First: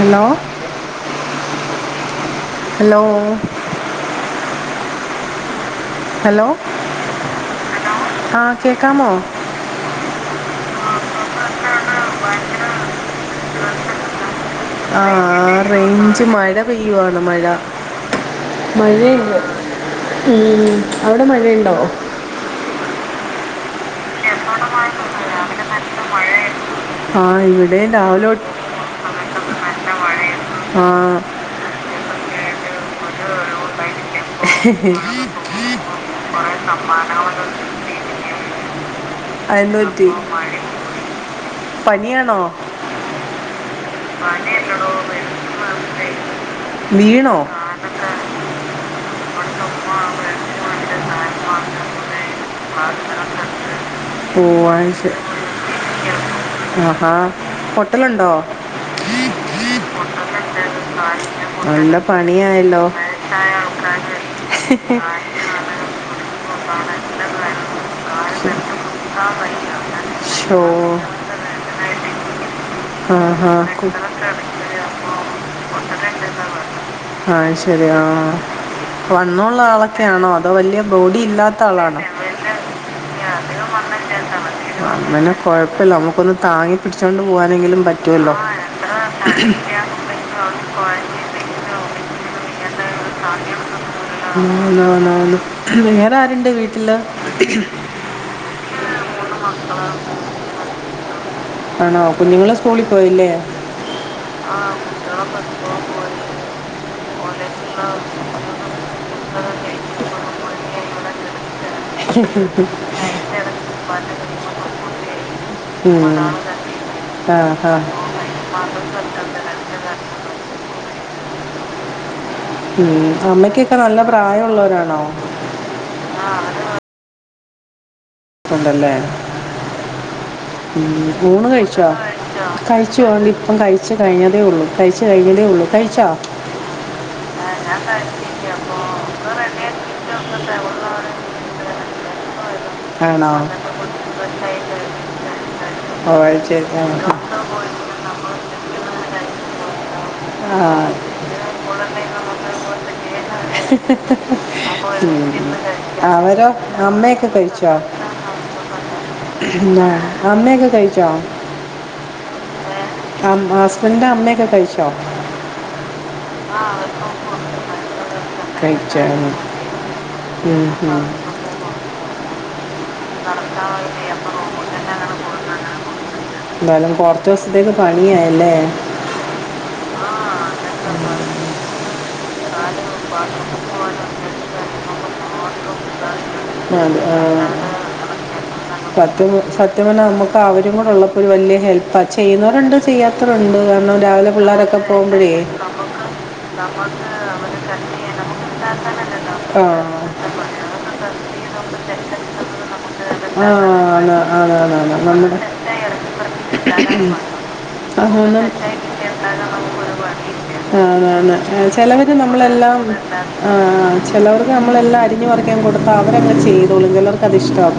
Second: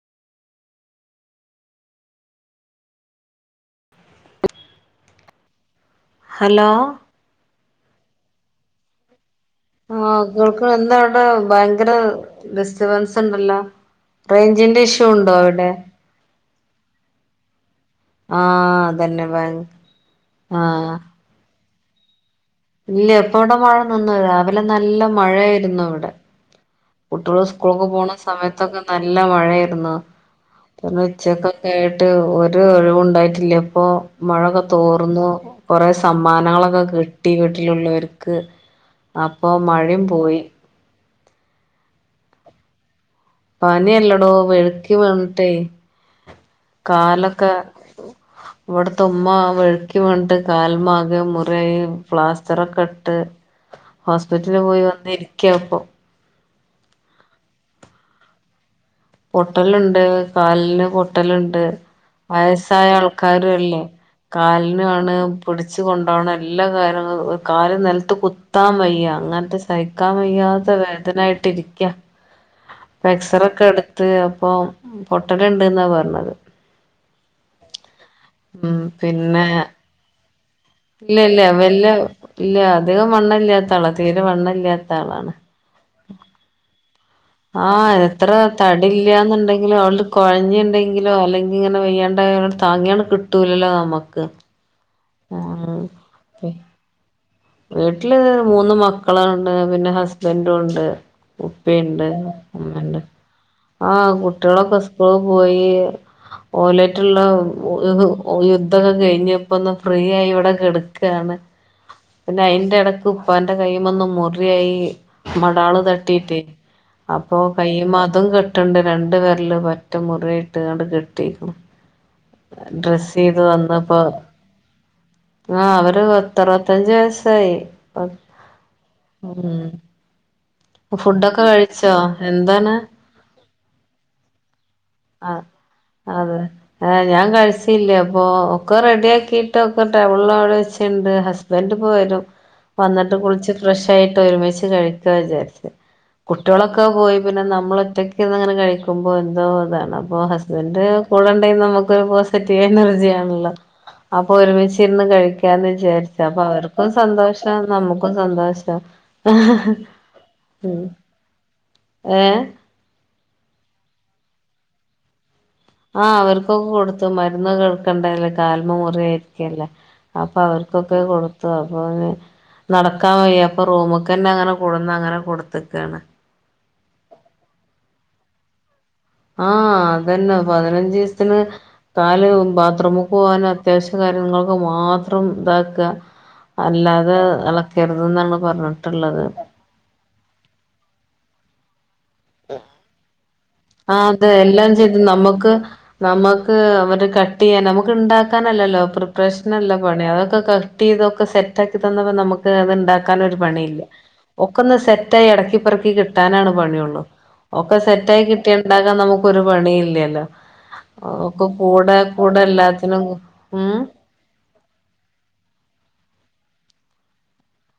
Hello hello hello ആ കേക്കാമോ ആൾക്ക് എന്താ ഇവിടെ ഭയങ്കര ഡിസ്റ്റബൻസ് ഉണ്ടല്ലോ റേഞ്ചിന്റെ ഇഷ്യൂ ഉണ്ടോ അവിടെ ആറേഞ്ച് മഴ പെയ്യുവാണ് ആഹ് മഴേ അതന്നെ ഭയ ഉം ആഹ് മഴ ഉണ്ടോ ഇല്ല എപ്പ ഇവിടെ മഴ നിന്നു രാവിലെ നല്ല മഴയായിരുന്നു ഇവിടെ ആ കുട്ടികള് ഇവിടെ സ്കൂളക്കെ പോണ രാവിലെ തൊട്ട്- സമയത്തൊക്കെ നല്ല മഴയായിരുന്നു പി ആ ഉച്ചക്കൊക്കെ ആയിട്ട് ഒരു ഒഴിവു ഉണ്ടായിട്ടില്ല അപ്പൊ മഴൊക്കെ തോർന്നു കൊറെേ സമ്മാനങ്ങളൊക്കെ കിട്ടി വീട്ടിലുള്ളവർക്ക് അപ്പൊ മഴയും അയെന്തുപറ്റി പോയി പനിയാണോ പനിയെല്ലടോ പനിയല്ലടോ വെഴുക്കി വീണിട്ടേ മരുന്ന് വീണോ കാലൊക്കെ കാലൊക്കെ ഇവിടത്തെ ഉമ്മ ഇവിടുത്തെ ഉമ്മ വഴുക്കി വീണിട്ട് മരുന്ന് വേണ്ടി കാൽമാകെ നാല് മുറിയായി മാസം കൂടെ പ്ലാസ്റ്ററൊക്കെട്ട് ക്ലാസ്സിലൊക്കെ ഉണ്ട് ഓ ഹോസ്പിറ്റലിൽ പോയി അത് ശരി വന്നിരിക്കപ്പൊ ഇരിക്കണം ആഹാ പൊട്ടലുണ്ടോ പൊട്ടലുണ്ട് കാലിന് പൊ ട്ടലുണ്ട് നല്ല പണിയായല്ലോ വയസ്സായ ആൾക്കാരു അല്ലേ കാലിനാണ് പിടിച്ചു കൊണ്ടോണ എല്ലാ കാര്യങ്ങളും ഒ കാല് നെലത്ത് കുത്താൻ വയ്യ അങ്ങൻത്തെ സൈ. - [unintelligible] ഷോ വയ്യാത്തെ വേദനായിട്ടിരിക്ക ആ ആ [unintelligible] അപ്പം പൊട്ടല്ണ്ട്ന്നാ പറഞ്ഞത് ആഹ് ശരിയാ ആഹ് വണ്ണുള്ള ആളൊക്കെയാണോ ഇല്ല്യ ഇല്ല്യ വല്ല്യ ഇല്ല അധികം വണ്ണല്ല്യാത്താള തീരെ വണ്ണില്ലാത്ത വണ്ണല്ല്യാത്ത ആളൊക്കെയാണ് അങ്ങനെ കൊഴപ്പല്ല്യ നമ്മുക്കൊന്ന് താങ്ങി പിടിച്ച് ആ എത്ര തടില്ലാന്നുണ്ടെങ്കിലും തടിയില്ല ആൾള് ഉണ്ടെങ്കിലും അവൾക്ക് കൊഴഞ്ഞിണ്ടെ- ങ്കിലോ അല്ലങ്കി ഇങ്ങനെ കുഴഞ്ഞില്ലെങ്കിലും വെയ്യാണ്ടായാളെ ണ്ട് താങ്ങ്യാണ്ട് കിട്ടൂല്ലല്ലോ ന്നമ്മക്ക് [unintelligible] വേറാരുണ്ട് വീട്ടില് വീട്ടില് മൂന്ന് എനിക്ക് മൂന്ന് മക്കളുണ്ട് പിന്നെ മക്കളാണ് ഹസ്ബൻ്റുണ്ട്. ആണോ ഉപ്പിണ്ട് കുഞ്ഞുങ്ങള് സ്കൂളിൽ ഉമ്മണ്ട് പോയില്ലേ ആ ആ കുട്ടിയളൊക്കെ സ്കൂള് കുട്ടികളൊക്കെ പോയീ. സ്കൂളിൽ പോയി ഓലേറ്റ്ള്ള കോളേജിലുള്ള യുദ്ധൊക്കെ പുസ്തകം കഴിഞ്ഞ്പ്പൊന്ന് ഫ്രീ കഴിച്ച് ആയി ഇവിടെ കുളിയൊക്കെ ഇവിടെ എടുക്കാണ് കിടക്കുക പിന്നെ അയിന്റെടക്ക് ലൈറ്റ് ഉപ്പാന്റെ അടച്ച് കൈമന്ന് ഉപ്പാൻ്റെ കയ്യുമ്മെ മുറിയായി തൊട്ടോണ്ടിയായി മടാള് തട്ടീട്ടേ അതാണ് കണ്ടീന് അപ്പോ ആഹ് ആഹ് കയ്യിമ്മെ അതും കെട്ട്ണ്ട് ര മദ്രസ അടുത്തുണ്ട് ണ്ട്വെര്ല് രണ്ട് പറ്റ കെട്ടിടം മുറിയിട്ട്ണ്ട് കട്ട പെയ്ക്ക്ണു ഉം ഡ്രസ്സയ്ത് അമ്മയ്ക്കൊക്കെ വന്നപ്പോ നല്ല പ്രായമുള്ളവരാണോ ആ അവര് പത്ത റുപത്തഞ്ച് വയസ് ശയ് ഉം ഉണ്ടല്ലേ ഉം ഫുഡൊക്കെ ഊണ് കഴിച്ചോ എന്താണ് കഴിച്ചു ണ്ട് ഇപ്പം കഴിച്ച് കഴിഞ്ഞതേ ഒള്ളൂ കഴിച്ച് കഴിഞ്ഞതേ ആഹ് ഒള്ളൂ അതെ ഏഹ് ഞാൻ ഞാൻ കഴിച്ചില്ലാഅപ്പൊ കഴിച്ചില്ല ഒക്കെ അപ്പോൾ ഒക്കെ റെഡിയാക്കിട്ട് റെഡി ഒക്കെ ആക്കിയിട്ട് ഒക്കെ ടേബിളടെ ണ്ട് ടൗണിലാണ് ഹസ്ബൻ് ഇപ്പോ വരും വന്നിട്ട് ആണോ കുളിച്ച് ഫ്രഷായിട്ട് ഒരുമിച്ച് കഴിക്കുക വിചാരിച്ച ഓ അത് ശരി കുട്ടിയളൊക്കെ പോയി പിന്നെ നമ്മൾ ഒറ്റക്ക് ഇരുന്നിങ്ങനെ കഴിക്കുമ്പോ എന്തോ ഇതാണ് അപ്പോൊ ആ ആ ഹസ്ബൻഡ് കൂടെണ്ടെിൽ നമുക്കൊരു പോസിറ്റീവ് എനർജിയാണല്ലോ അപ്പൊ ഒരുമിച്ചച്ച്ിരുന്ന് ഉം. കഴിക്കാന്ന് വിചാരിച്ച് അപ്പൊ അവരോ അവർക്കും അമ്മയൊക്കെ സന്തോഷം കഴിച്ചോ നമ്മുക്കും സന്തോഷം ഹ ആ, ഹ അമ്മയൊക്കെ കഴിച്ചോ ഏ ഹസ്ബൻഡിന്റെ അമ്മയൊക്കെ കഴിച്ചോ ആ അവർക്കൊക്കെ കൊടുത്ത് മരുന്ന്എടുക്കണ്ടല്ലേ കാൽമെ കഴിച്ചാണ് മുറിയായിരിക്കല്ലേ അപ്പൊ ഉം, അവർക്കൊക്കെ ഉം. കൊടുത്തു അപ്പൊ [unintelligible] നടക്കാൻ വയ്യ അപ്പൊ നടക്കാൻ വയ്യ റൂമ്ക്കന്നെ അപ്പൊ അങ്ങനെ റൂമിൽ തന്നെ കൊടുന്ന് അങ്ങനെ പോകുന്നു അങ്ങനെ കൊടുത്ത്ക്കാണ് പോകുന്നു എന്തായാലും കുറച്ച് ദിവസത്തേക്ക് പണിയായല്ലേ ആ അതന്നെ പതിനഞ്ചീസത്തിന് [inaudible] ആ കാര്യങ്ങൾക്ക് മാത്രം ഇതാക്ക അല്ലാതെ ആ എളക്കരുതെന്നാണ് പറഞ്ഞിട്ടുള്ളത് സത്യ സത്യപർഞാ നമ്മക്ക് അവരും കൂടെ ഉള്ളപ്പോ വല്യ ഹെൽപ്പ ചെയ്യുന്നവരുണ്ട് ചെയ്യാത്തവരു ആ അതെ എല്ലാം ചെയ്ത് നമക്ക് നമക്ക് അവര് കട്ടെയ്യാൻ നമുക്ക് ഉണ്ടാക്കാ അല്ലല്ലോ ആ പ്രിപ്രേശനല്ല പണി അതൊക്കെ കട്ടീതൊ സെറ്റാക്കി തന്ന നമുക്ക് നമ്മൾ തെറ്റാക്കി അത്ണ്ടാക്കാനൊരു തന്നത് നമുക്ക് ആ പണില്ല്യ ആണ് ആണ് ആണ് ഒക്കൊന്ന് ആണ് സെറ്റായി നമ്മുടെ അടക്കി പെറ്ക്കി കിട്ടാ ക്കാനാണ് തെറ്റായി ഇറക്കി പറക്കി കിട്ടാനാണ് പണിയുള്ളൂ ഒക്കെ മാത്രം. സെറ്റായി അതാണ് കിട്ടിയാ തെറ്റായി ഇണ്ടാക്കാൻ നമുക്കൊരു പണീല്ല്യല്ലോ ആ ചെലവര് നമ്മളെല്ലാം എല്ലാത്തിനും ആ ഉം ചെലവർക്ക് നമ്മളെല്ലാം അരിഞ്ഞ് പറിക്കി ആ കൊടു അപ്പവരങ്ങ് ചെയ്തോളും ചിലർക്കത് ഇഷ്ടാവും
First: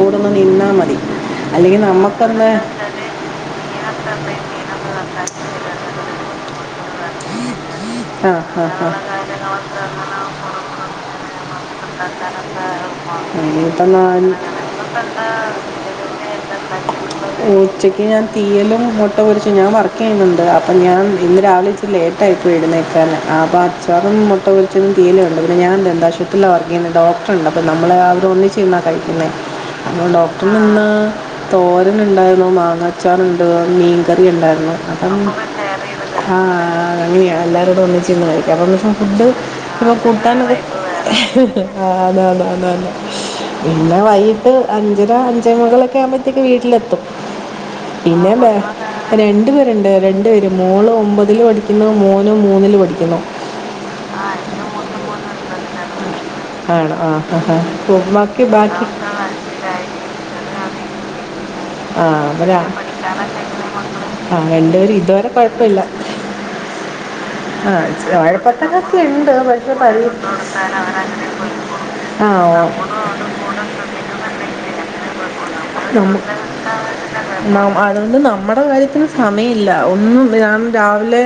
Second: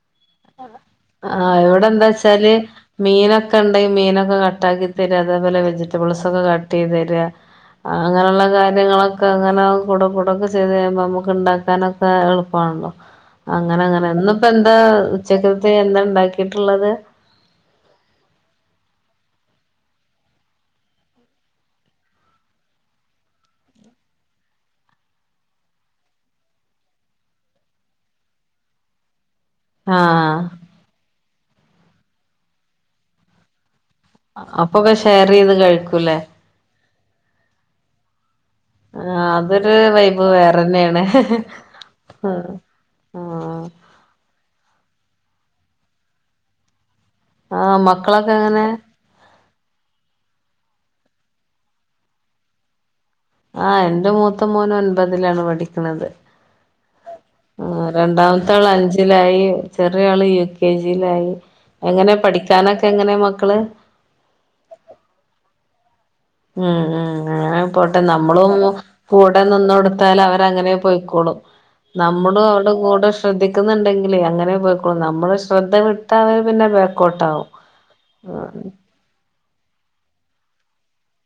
ആഹ ഇവിടെന്താ നമുക്കൊന്ന് വച്ചാല് അല്ലാതെ മീനൊക്കെ ഉണ്ടെ ചെയ്യാൻ മീനൊ ക്കെ സമയം കട്ടാക്കി ചെയ്യണമെന്ന് തര പറഞ്ഞാൽ അതേപോലെ വെജിറ്റബിൾസ് ഒക്കെ കട്ട് ചെയ്ത് തര ആ അങ്ങനെയുള്ള ആ ആ കാര്യങ്ങളൊക്കെ അങ്ങനെ കാര്യങ്ങളൊക്കെ കൂടെ അങ്ങനെ കൂടൊക്കെ ചെയ്ത് തരുമ്പോൾ നമുക്ക് ഉണ്ടാക്കാനൊ ക്കെ ഉണ്ടാക്കാനൊക്കെ എളുപ്പമാണല്ലോ അങ്ങനെ അങ്ങനെ ഇന്ന് ഇപ്പെന്താ [unintelligible] ഉച്ചക്ക് ഞാൻ തീയലും മുട്ടപൊരിച്ച ഞാൻ വർക്കെയ്യുന്നുണ്ട് അപ്പം ഞാൻ ഇന്ന് രാവിലെ ഇച്ചിരി ലേറ്റ് ആയി പോയി എഴുന്നേക്കാന് അപ്പോം അച്ചാറും മു ട്ടപൊരിച്ചതും തീയലൂണ്ട് പിന്നെ ഞാൻ ദന്താശുപത്രിയില വർക്കയ്യുന്നെ ഡോക്ർ ഒക്കെണ്ട് നമ്മള് അവര് ഒന്നിച്ചിരുന്നാ കഴിക്കുന്നേ [unintelligible] ആഹ് [unintelligible] ണ്ടായിരുന്നു മാങ്ങാച്ചാറുണ്ട് മീൻ കറിയിണ്ടായിരുന്നും അപ്പൊക്കെ ഷെയർ ചെയ്ത് കഴിക്കൂലേ [unintelligible] ആ അങ്ങനെയാ എല്ലാരോടും ഒന്നിച്ചിരുന്ന് ആഹ് കഴിക്ക അതൊരു വൈബ് വേറെന്നെയാണ് [unintelligible] [unintelligible] ആഹ് [unintelligible] ആഹ് പിന്നെ വൈകിട്ട് അഞ്ചര അഞ്ചേ മുകളൊക്കെ ആവുമ്പത്തേക്ക് വീട്ടിലെത്തും ആഹ് മക്കളൊക്കെ പിന്നെ എങ്ങനെ രണ്ട് പേ രിണ്ട രണ്ടുവേരും മോളൊമ്പതില് പഠിക്കുന്നു മോനു മൂന്നില് പഠിക്കുന്നു. ആ എന്റെ മൂത്ത എന്റെ മോന് മൂത്ത മോന് ഒൻപതിലാണ് ഒൻപതിലാണ് പഠിക്കണത്. പഠിക്കുന്നത്. ആണ് ആ ആ ഓ, ബാക്കി രണ്ടാമത്തെ ആള് ബാക്കി അവൻ അഞ്ചിലായി ചെറിയ ആള് യു ചെറിയ കെ ജി. ജിലായി. ആള് ആ അവരാ [unintelligible] ആ രണ്ട്പേരും ഇതുവരെ കൊഴപ്പല്ല്യ [inaudible] ഉം ഉ അങ്ങനെ പോട്ടെ നമ്മളും വാഴപ്പത്തക്കൊക്കെ ഉണ്ട് കൂടെ നിന്നു പക്ഷെ പരി കൊടുത്താല് അവരങ്ങനെ പോയിക്കോളും. ആ നമ്മടു അവർടെ കൂടെ ശ്രദ്ധിക്കുന്നുണ്ടെങ്കിലേ അങ്ങനെ പോയിക്കോളു നമ്മള് ശ്രദ്ധ നമ്മ വിട്ടാ അവർ നം അതുകൊണ്ട് നമ്മുടെ കാര്യത്തിന് സ സമയില്ല ഒന്നും [unintelligible] രാവിലെ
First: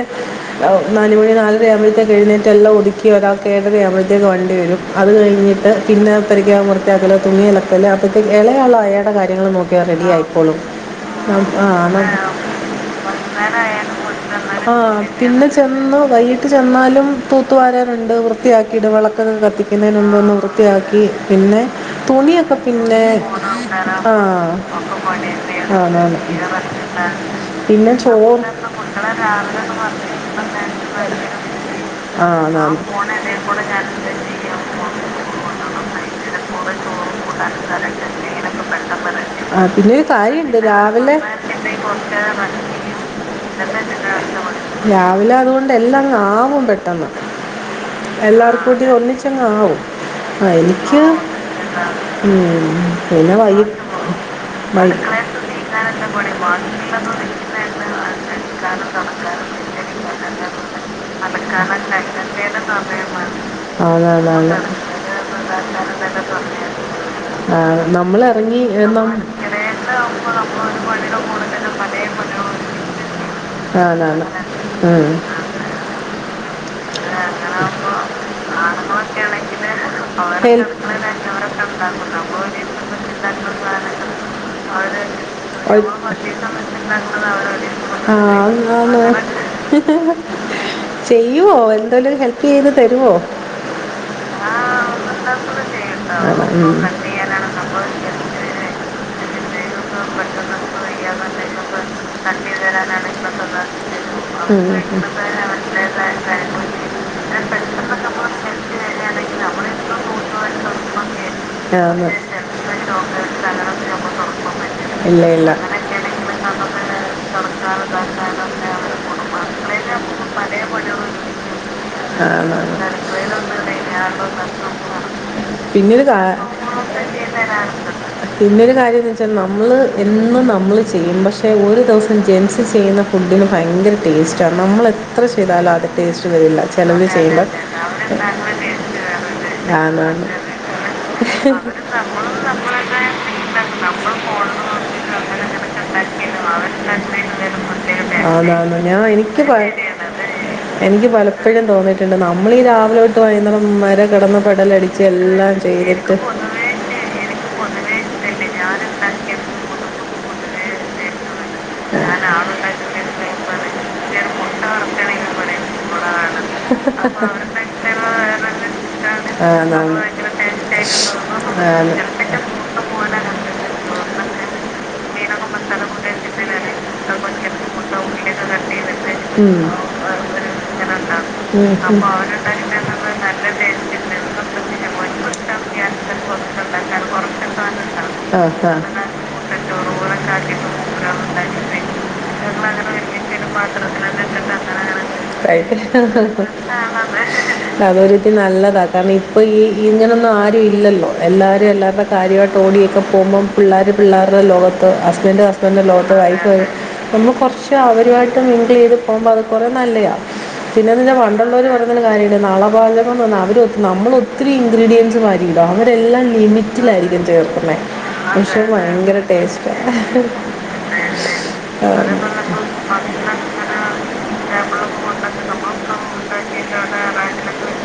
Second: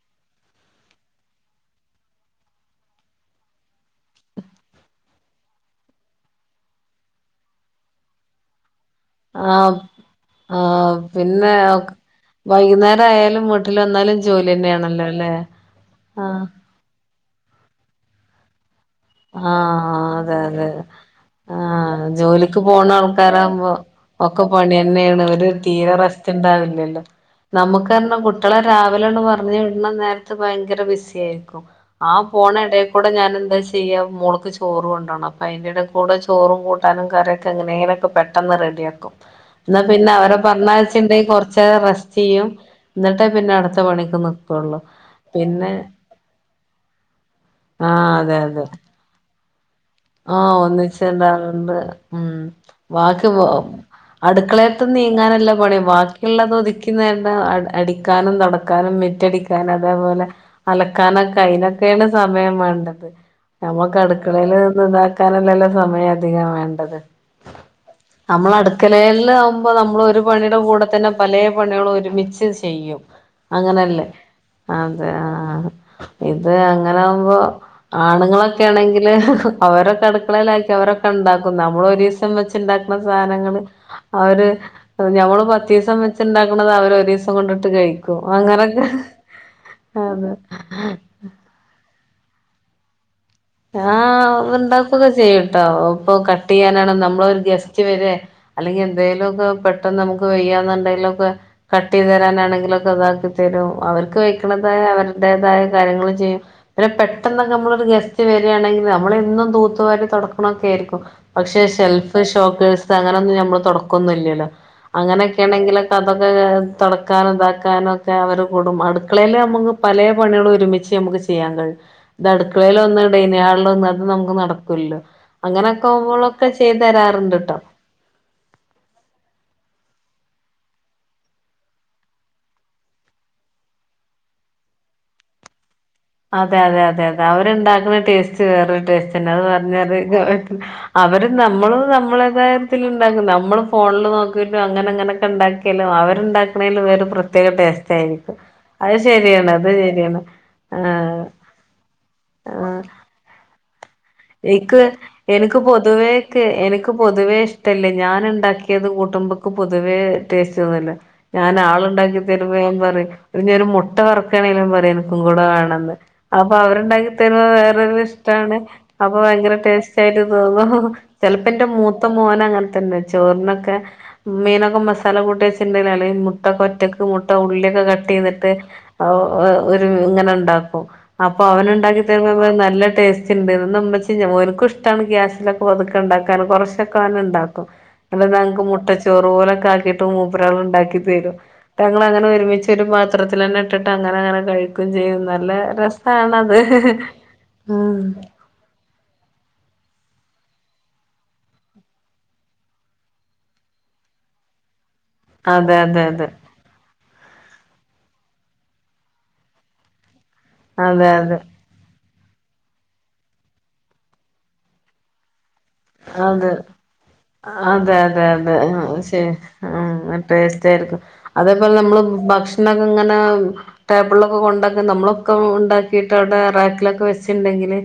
ഔ നാലുമണി നാലര ആവുമ്പഴത്തേക്ക് എഴുന്നേറ്റ് എല്ലാം ഒതുക്കി ഒരാൾക്ക് ഏഴര ആമ്പഴത്തേക്ക് വണ്ടി വരും അത്കഴി ഞ്ഞിട്ട് പിന്നെത്തരിക്ക വൃത്തിയാക്കലു തുണിയലക്കല്ല അപ്പോഴത്തേക്ക് ഇളയാള് അയാടെ കാര്യങ്ങൾ ആ നോ ക്കിയ റെഡി ആയിക്കോളും ആ അ പിന്നെ ആ ന്ന വൈകുന്നേരം ആയാലും വീട്ടിൽ വന്നാലും ജോലി ആ തന്നെയാണല്ലോ അല്ലേ പിന്നെ ചെന്ന് ആ വൈകിട്ട് ചെന്നാലും തൂത്ത് വാരാനുണ്ട് വൃത്തിയാ കിടു വെളക്ക് കത്തിക്കുന്നേന് ആഹ് മുമ്പ ഒന്നു അതെ അതെ വൃത്തിയാക്കി പിന്നെ ആഹ് തുണിയൊക്കെ ജോലിക്ക് പോണ പിന്നെ ആ [unintelligible] വരെ തീരെ റസ്റ്റ്‌ ഇണ്ടാവില്ലല്ലോ റെസ്റ്റ്ണ്ടാവലില്ല പിന്നെ നമ്മുക്കെന്നും ചോറ് കുട്ട്യേളെ കുട്ട്യാളെ രാവിലണ്ട് പറഞ്ഞ് രാവിലെന്ന് [unintelligible] ആ നേരത്ത് പറഞ്ഞയക്കുമ്പോ ഭയങ്കര നേരത്തെ ബിസി ഭയങ്കര ആയിരിക്കും ബിസി ആ പോണ ഇടേകൂടെ ഞാനെന്താ ഫോണെടേകൂടെ ച്ചെ ചെയ്യ ഞാനെന്താ മോൾക്ക് ചെയ്യാ ചോറു ഫോണ് കൊണ്ടോണം അപ്പൊ അയിന്റെ എടെകൂടെ അയിന്റെ ഇങ്ങനെ ചോറും കുറെ കൂട്ടാനും ചോറും കൂട്ടാനും കറിയൊക്കെ കറിയൊക്കെങ്ങനെന്നൊക്കെ പെട്ടന്ന് എന്തെങ്കിലുമൊക്കെ റെ പെട്ടെന്ന് ഡിയാക്കും. റെഡി ആ ന്നാ ഒരു പിന്നെ അവരെ കാര്യമുണ്ട് രാവിലെ പറഞ്ഞെയച്ചിണ്ടേൽ കൊറച്ച് എന്തെങ്കിലും കുറച്ച് റെസ്റ്റെയ്യും റെസ്റ്റ് ചെയ്യും ന്നിട്ടേ പിന്നെ എന്നിട്ട് അടുത്ത പണിക്ക് നി എന്തെങ്കിലും രാവിലെ അതുകൊണ്ട് എല്ലാങ്ങാവും പെട്ടെന്ന് ആ അതെ അതെ ഒന്നിച്ചങ്ങാവും. ആ ഒന്നിച്ചന്നെ അങ്ങട് ഉം പിന്നെ വാക്ക്പോ വൈകി അടു ക്കളേത്തെ വൈ നീങ്ങാനല്ല പണിയ ശ്രദ്ധിക്കാനല്ല പണി വാക്കിള്ളത് ഒതുക്കി ബാക്കിയുള്ളത് [unintelligible] നിൽക്കുന്നതന്നെ അടിക്കാനും അടിക്കാനും തൊടക്കാനും നടക്കാനും മെറ്റടിക്ക അതേപോലെ തിരിച്ചടിക്കാനല്ല അലക്കാനൊക്കെ അലക്കാനല്ല അയിനൊക്കെയാണ് സമയം ഇന്നത്തേടെ വേണ്ടത് സമയമാണ് നമ്മക്ക് ആണാണാണ് അടുക്കളയില് നന്നാക്കാനല്ലല്ലോ ഇതാക്കാനും തന്നെ സമയധികം സമയം വേണ്ടത് ആ നമ്മൾ ഇറങ്ങി നം നമ്മളടുക്കളേല് ആവുമ്പോ ഇടയൊക്കെ നമ്മള് ഒരു ആകുമ്പോൾ പണിടെ നമ്മൾ ഒരു കൂടെ തന്നെ പണിയുടെ പലേ കൂടെ തന്നെ പല പണികളും ഒരുമിച്ച് പണികളും ചെയ്യും ഒരുമിച്ച് ചെയ്യും. അങ്ങനല്ലേ ആണാണ് അതെ ഉം ആ ഇത് അങ്ങനെ ആവുമ്പോ ആകുമ്പോ അപ്പൊ ആണുങ്ങളൊക്കാണെങ്കില് ആണുങ്ങളൊക്കെ ആണെങ്കിൽ അവരൊക്കെ അവരെ ഹെൽ- അടുക്കളയിലാക്കിയ അടുക്കളയിൽ അവരൊക്കെ ഉണ്ടാക്കും അഞ്ഞൂറൊക്കെ നമ്മള് ഉണ്ടാക്കും ഒരീസം നമ്മൾ ഒരു ദിവസം വെച്ചിണ്ടാക്കണ വെച്ചുണ്ടാക്കുന്ന സാധനങ്ങള് സാധനങ്ങൾ അവര് അവര് ഞമ്മള് ഒരു- പത്തീസം നമ്മൾ പത്ത് ദിവസം വെച്ചിണ്ടാക്കണത് വെച്ചുണ്ടാക്കുന്നത് അവരൊരീസം അവർ ഒരു കൊണ്ടിട്ട് ദിവസം കഴിക്കും ആ കൊണ്ടുവരും. അങ്ങനെയൊക്കെ അതാണ് ചെയ്യുവോ എന്തേലും ഹെൽപ് ചെയ്ത് തരുവോ ആണോ? ആ ഇണ്ടാക്കൊക്കെ ചെയ്യൂട്ടോ ഇപ്പൊ ഉം. ഉം, ഉം, ഉം. കട്ടെയ്യാനാണ് നമ്മളെ ഒരു ഗസ്റ്റ് വരെ അല്ലെങ്കിൽ എ എതലും ഒക്കെ പെട്ടെന്ന് നമുക്ക് വെയ്യാന്നുണ്ടെങ്കിലൊക്കെ കട്ട് ചെയ്ത് തരാനാണെങ്കിലൊക്കെ ഇതാക്കി തരും അവർക്ക് വെക്കണതായ അവരുടേതായ കാര്യങ്ങൾ ചെയ്യും പിന്നെ പെട്ടെന്നക്കെ നമ്മളറ്റ് വണെങ്കിൽ നമ്മള പെട്ടെന്നൊക്കെ ആണെങ്കിൽ ഇന്നും നമ്മളെത്ര തൂത്തുപാരി നോക്കുവാനും തുടക്കണംൊക്കെ നമുക്ക് ആയിരിക്കും ആന്ന് പക്ഷെ െഫ് ഷോക്കേഴ് ഡെലിവറി അങ്ങനെ ഡോക്ടേഴ്സ് നമ്മള് തുടക്കൊന്ന നമുക്ക് ഇല്ലല്ലോ ഉറപ്പാൻ പറ്റില്ല ഇല്ല ഇല്ല അങ്ങനൊക്കൊണെങ്കിലൊക്കെ അങ്ങനെയൊക്കെ അതൊക്കെ ആണെങ്കിൽ നമുക്ക് തുടക്കാനും സർക്കാർ ഇതാക്കാനും ഒക്കെ അവർ സർക്കാരൊക്കെ കൂടും അവരുടെ അടുക്കളയില് കുടുംബം നമ്മുക്ക് അടുക്കളയിൽ പല നമുക്ക് പണികൾ പല ഒരുമിച്ച് പണികളും നമുക്ക് ചെയ്യാൻ കഴിയും ഒരുമിച്ച് ഇത് ആണാണ് അടുക്കളയിൽ വന്ന ഇടെ അടുക്കളയിലൊന്നും ഇനയാളില ഒന്നും അത് ഇടയിലാളും നമുക്ക് നഷ്ടമൊന്നും നടക്കല്ലോ നടക്കും അങ്ങനെൊക്കെ പിന്നൊരു ആവുമ്പോഴൊക്കെ ചെയ്തു തരാറുണ്ട്ട്ടോ പിന്ന കാര്യംന്ന് വച്ചാൽ നമ്മൾ എന്നന്ന് നമ്മള് ചെയ്യും പക്ഷെ ഒരു ദിവസം ജെൻറ്സ് ചെയ്യുന്ന ഫുഡിന് ഭയങ്കര ഭയങ്കര ടേസ്റ്റാണ് നമ്മൾ എത്ര ചെയ്താലും അദ്യ അതെ അതെ അതെ അതെ അവരുണ്ടാക്കുന്ന ടേസ്റ്റ് അവരുണ്ടാക്കുന്ന വേറൊരു ടേസ്റ്റ് തന്നെ അത് വേറെ ആണ് ആണ് പറഞ്ഞ അവര അവര് നമ്മൾ നമ്മള നമ്മളും യഥാത്തിൽ നമ്മളുടെ ഉണ്ടാക്കുന്നു നമ്മള് ഫോണില് നമ്മൾ ഫോണിൽ നോക്കിട്ടും അങ്ങനെ അങ്ങനെൊക്കെ ഉണ്ടാക്കിയാലും അവരുണ്ടാക്കണേല് വേറ പ്രത്യേക ടേസ്റ്റ് ആയിരിക്കും ആണാണ് അത് ഞാൻ എനിക്ക് ശരിയാണ് അത് പ- ശരിയാണ് എനിക്ക് ആഹ് പലപ്പോഴും തോന്നിയിട്ടുണ്ട് നമ്മൾീഈ രാവിലെ തട്ട് വൈകുന്നേരം മര എനിക്ക് എനിക്ക് പൊതുവേക്ക്െ പൊതുവേ എനിക്ക് പൊതുവേ ഇഷ്ടല്ലേ ഞാന ഉണ്ടാക്കിയത് കൂട്ടുമ്പൊക്ക് പൊതുവേ ടേസ്റ്റ് തന്നല്ലോ ഞാൻ ആൾുണ്ടാക്കി ഞാൻ തരുമ്പോ ഞൻ ആളുണ്ടാക്കിയ പറയും ഇ ൊ ഒരു ടൈപ്പാണ് മുട്ട ഞാൻ മുട്ട പറക്കയാണെങ്കലും പറയാ എനിക്കും വറുക്കണെങ്കിലും കൂടെ പറയും വേണെന്ന് ഉള്ളതാണ് അപ്പൊ അവരുണ്ടാക്കി അപ്പൊ തരുന്നെ അവരുടെ വേറെ വേറൊരു ഇഷ്ടമാണ് ഇഷ്ടാണ് ആന്ന് അപ്പൊ നമ്മൾ ഭയങ്കര ആന്ന്. ടേസ്റ്റായിട്ട് ഭയങ്കര തോന്നും ടേസ്റ്റ് ആയിട്ട് തോന്നും ചെലപ്പെന്റെ ആന്ന്. മൂത്ത ചിലപ്പോ മോന എന്റെ മൂത്ത അങ്ങനെത്തന്നെ മോനെ ചോറിനൊക്കെ കണ്ടിട്ടുണ്ട് ചോറിനൊക്കെ മീനൊക്കെ മസാല കൂട്ടി മീനൊക്കെ മസാല വച്ച്ണ്ടേല് കൂട്ടി അല്ലേല് വെച്ചിട്ടില്ലേ മുട്ടക്കെ ഒറ്റക്ക് മുട്ട കൊച്ചിനൊക്കെ ഉള്ളിയൊക്കെ മുട്ട ക ഉള്ളിയൊക്കെ ട്ടെയ്ത്ട്ട് കട്ട് ചെയ്തിട്ട് അവു ഉം. ഒരു ആ, ഇങ്ങനെ ഒരു ഇണ്ടാക്കും ഇങ്ങനെ ഉണ്ടാക്കും അപ്പൊ ഉം, ഉം. അവനുണ്ടാക്കി അപ്പൊ തര്ന്നപ്പോലെ നല്ല ടേ അവരുണ്ടാക്കിട്ടുള്ളത് നല്ല സ്റ്റണ്ടേന്നു ഇന്നാ ടേസ്റ്റ് ഉണ്ട് ഇമ്മച്ചീനെ ഓൽക്കും ഇഷ്ടാണ് ഇതൊക്കെ പ്രശ്നം ഗ്യാസിലൊക്കെ ഞാൻ [unintelligible] ഇണ്ടാക്കാന് കുറച്ചൊക്കെ പുറത്തുണ്ടാക്കാൻ കുറച്ചൊക്കെ അവനുണ്ടാക്കും അല്ല വന്നിട്ടാണ് ഞങ്ങക്ക് ആ ആ മുട്ടച്ചോറു പോലൊക്കെ മുട്ടച്ചോറ് ആക്കിട്ട് കൂടെ മൂപ്പരാൾ കാട്ടിട്ട് ഉണ്ടാക്കി മൂപ്പുരം തരും ഉണ്ടാക്കിയിട്ട് ട്ടങ്ങള് അങ്ങനെ ഞങ്ങൾ ഒരുമിച്ചൊരു അങ്ങനെ പാ വലിയ ചെറു ത്രത്തിലന്നെ ഇട്ടിട്ട് അങ്ങനെ പാത്രത്തിലെല്ലാം അങ്ങനെ ഇട്ടിട്ട് കഴിക്കു അങ്ങനെ ചെയ്യും നല്ല രസാണത് ഉം അതൊരുതില് നല്ല താ കാരണം ഇപ്പ ഈ ഇങ്ങനൊന്നും ആരും ഇല്ലല്ലോ എല്ലാരും എല്ലാവരുടെ കാര്യവായിട്ട് ഓടിയൊക്കെ പോവുമ്പൊ പിള്ളേർ പിള്ളേരുടെ ലോകത്ത് ഹസ്ബൻഡ് അതെ ഹസ്ബന്റ്ന്റെ അതെ ലോകത്ത് അതെ വൈഫ് ഒന്ന് കൊറച്ച് [unintelligible] അവരുവായിട്ട് മിങ്കിളെയ്ത് പോവുമ്പളത് കൊറേ നല്ലയാ പിന്നെ അതെ പിന്നെ അതെ പണ്ടുള്ളോര് പറയുന്നൊരു കാര്യം പിന്നെ നളപാചകം എന്ന് പറ്ഞ്ഞാ അവര് ഒ നമ്മള ഒത്തിരി ഇൻഗ്രീഡിയൻറ്സ് വാ ഇണ്ടാവും അവരെല്ലാം അതെ ലിമിറ്റിലായിരിക്കും ചേർക്കുന്നെ അതെ അതെ പക്ഷേ ഭയങ്കര ടേസ്റ്റാ ടേസ്റ്റായിരിക്കും അതേപോലെ നമ്മള് ഭ ക്ഷണങ്ങനെ ടേബിള്ളൊക്കെ കൊണ്ടക്ക് നമ്മളൊക്കെ ഉണ്ടാക്കീട്ട് ആടെ റാക്കിലൊക്കെ വെച്ചിട്ടണ്ടേ ല്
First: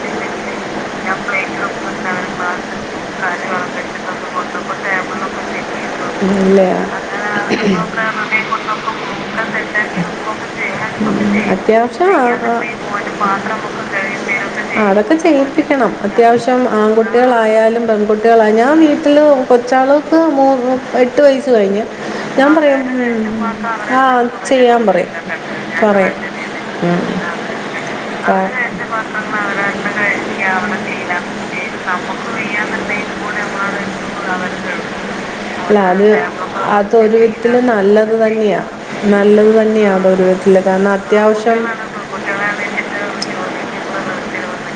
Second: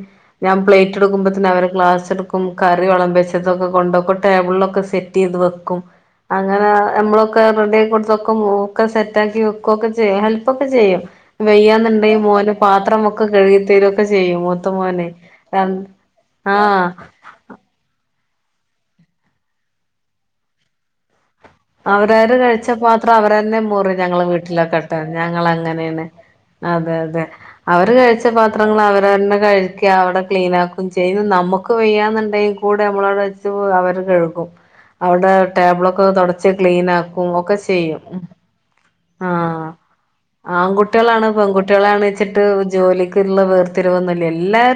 ഞാൻ പ്ലേറ്റ് എടുക്കുമ്പോത്തിന് അവര് ഗ്ലാസ് എടുക്കും കറി വളമ്പി വെച്ചതൊക്കെ കൊണ്ടോക്കും ടേബിളിലൊക്കെ സെറ്റെയ്ത് ടേബിളിലൊക്കെ സെറ്റ് വെക്കും ചെയ്തു അങ്ങനെ ഇല്ലേ നമ്മളൊക്കെ റെഡിയാക്കി കൊടുത്തൊക്കെ അങ്ങനെ ഒക്കെ കൊണ്ടൊക്കെ സെറ്റാക്കി വെക്കുവൊക്കെ ചെയ്യും ഹെല്പ്പൊക്കെ ചെ യ്യും അത്യാവശ്യം വെയ്യാന്നുണ്ടേ ആ- മോന ആ- പാത്രമൊക്കെ കഴുക്കിത്തരും ഒക്കെ ചെയ്യും ആ, മൂത്തമോനെ അതൊക്കെ ര ചെയ്യിപ്പിക്കണം അത്യാവശ്യം ആൺകുട്ടികളായാലും പെൺകുട്ട്യേളാ ഞാൻ വീട്ടില് കൊച്ചാൾക്ക് [unintelligible] കഴിഞ്ഞ് അവരാര് ഞാൻ പറയും കഴിച്ചപ്പാത്രം "ഉം, അവരെന്നെ മോറും ആ ഞങ്ങള് ചെയ്യാൻ വീട്ടിലൊക്കട്ടെ പറയും ഞങ്ങളങ്ങനേണ് പറയും അതെ ഉം. അതെ അവര് കഴിച്ച ആ. പാത്രങ്ങള് അവരുടെ അവരന്നെ പാത്രങ്ങൾ കഴിക്ക അവരവരുടെ അവിടെ കഴിക്കുക അവിടെ ക്ലീനാക്കു ചെയ്യാം ചെയ്യും ന നമ്മുക്ക് നമുക്ക് വെയ്യാന്നുണ്ടേ കൂടെ നമ്മള് വയ്യാന്നുണ്ടെങ്കിൽ അവിടെ കൂടെ നമ്മൾ വെച്ചാപ്പോ അവര് കഴുക്കും അവിടെ അല്ല ടേബിളൊക്കെ അത് തൊ ടച്ച് ക്ലീൻ അതൊരു ആക്കും വിധത്തിൽ ഒക്കെ ചെയ്യും നല്ലത് തന്നെയാ നല്ലത് ആഹ് തന്നെയാ അതൊരു വിധത്തിൽ കാരണം ആൺകുട്ടികളാണ് അത്യാവശ്യം പെൺകുട്ടികളാണ് വെച്ചിട്ട് ജോലിക്കുള്ള വേർതിരുവൊന്നു എല്ലാര്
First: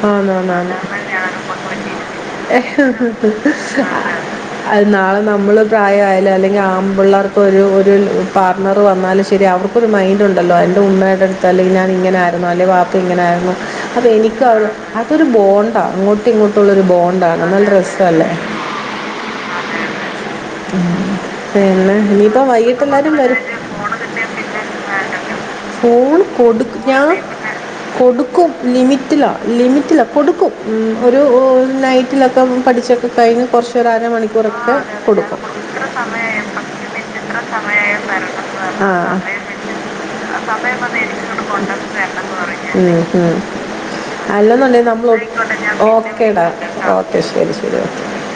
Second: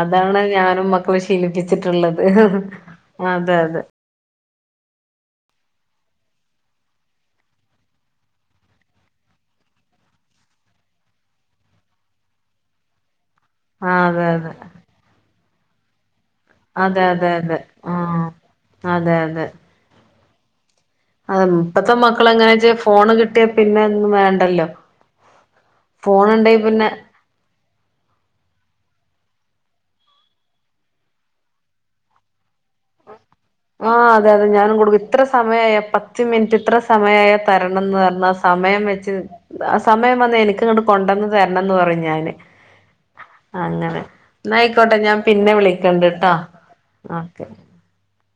അതാണ് ഞാനും മക്കളെ ശീലിപ്പിച്ചിട്ടുള്ളത്. അതെ അതെ അഹ് നാളെ നമ്മള് പ്രായയാലൊ അല്ലെങ്കി ആൺപിള്ളേർക്ക് ഒരു ഒരു പാർട്ണർ വന്നാല് ശരിയാ അവർക്കൊരു മൈന്റുണ്ടല്ലോ അയിന്റെ [unintelligible] എടുത്താല് ഞാൻ ഇങ്ങനായിരുന്നു അല്ലെ വാപ്പ ഇങ്ങനായിരുന്നു ആ അപ്പോൾ അതെ എനിക്ക് ആ ഒരു അതൊരു ബോണ്ടാണ് അ അങ്ങോട്ട് ഇങ്ങോട്ടുള്ളൊരു അതെ അതെ അതെ ബോണ്ടാണ് അതെ നല്ല ആ രസല്ലേ അതെ അതെ ഉം അതെ ഇപ്പത്തെ പിന്നെ മക്കള് ഇനിപ്പ എങ്ങനെച്ച വൈകിട്ട് ഫോണ് എല്ലാരും വരും കിട്ടിയ പിന്നെ ഒന്നും വേണ്ടല്ലോ ഫോൺ ഫോണുണ്ടെങ്കി കൊടു പിന്നെ ഞാൻ കൊടുക്കും ലിമിറ്റിലാ ലിമിറ്റിലാ കൊടുക്കും ഉം ഒരു നൈറ്റിലൊക്കെ പഠിച്ചൊക്കെ കഴിഞ്ഞ് കുറച്ച് ഒരു ആ അതെ അതെ അരമണിക്കൂറൊക്കെ ഞാനും കൊടുക്കും ഇത്ര സമയ ആയ ഇത്ര പത്ത് സമയായ മിനിറ്റ് പത്ത് ഇത്ര സമയ മിനിറ്റ് ആയ ഇത്ര സമയായ തരണന്ന് പറ് ന്ന തരണംന്ന് സമയം പറഞ്ഞു വെച്ച് സമയം ആ സമയം വെച്ച് ആ വന്ന സമയം എനിക്കിങ്ങട്ട് വന്ന് കൊണ്ടന്ന് എനിക്കിങ്ങട് തരണം പ കൊണ്ടന്ന് ഉം ഉം അങ്ങനെ എന്നാ അല്ലന്നുണ്ടെ ആയിക്കോട്ടെ നമ്മള് ഞാൻ പിന്നെ വിളിക്കണ്ട്ട്ടോ ഓക്കെടാ ഓക്കെ ശരി ശരി ഓക്കെ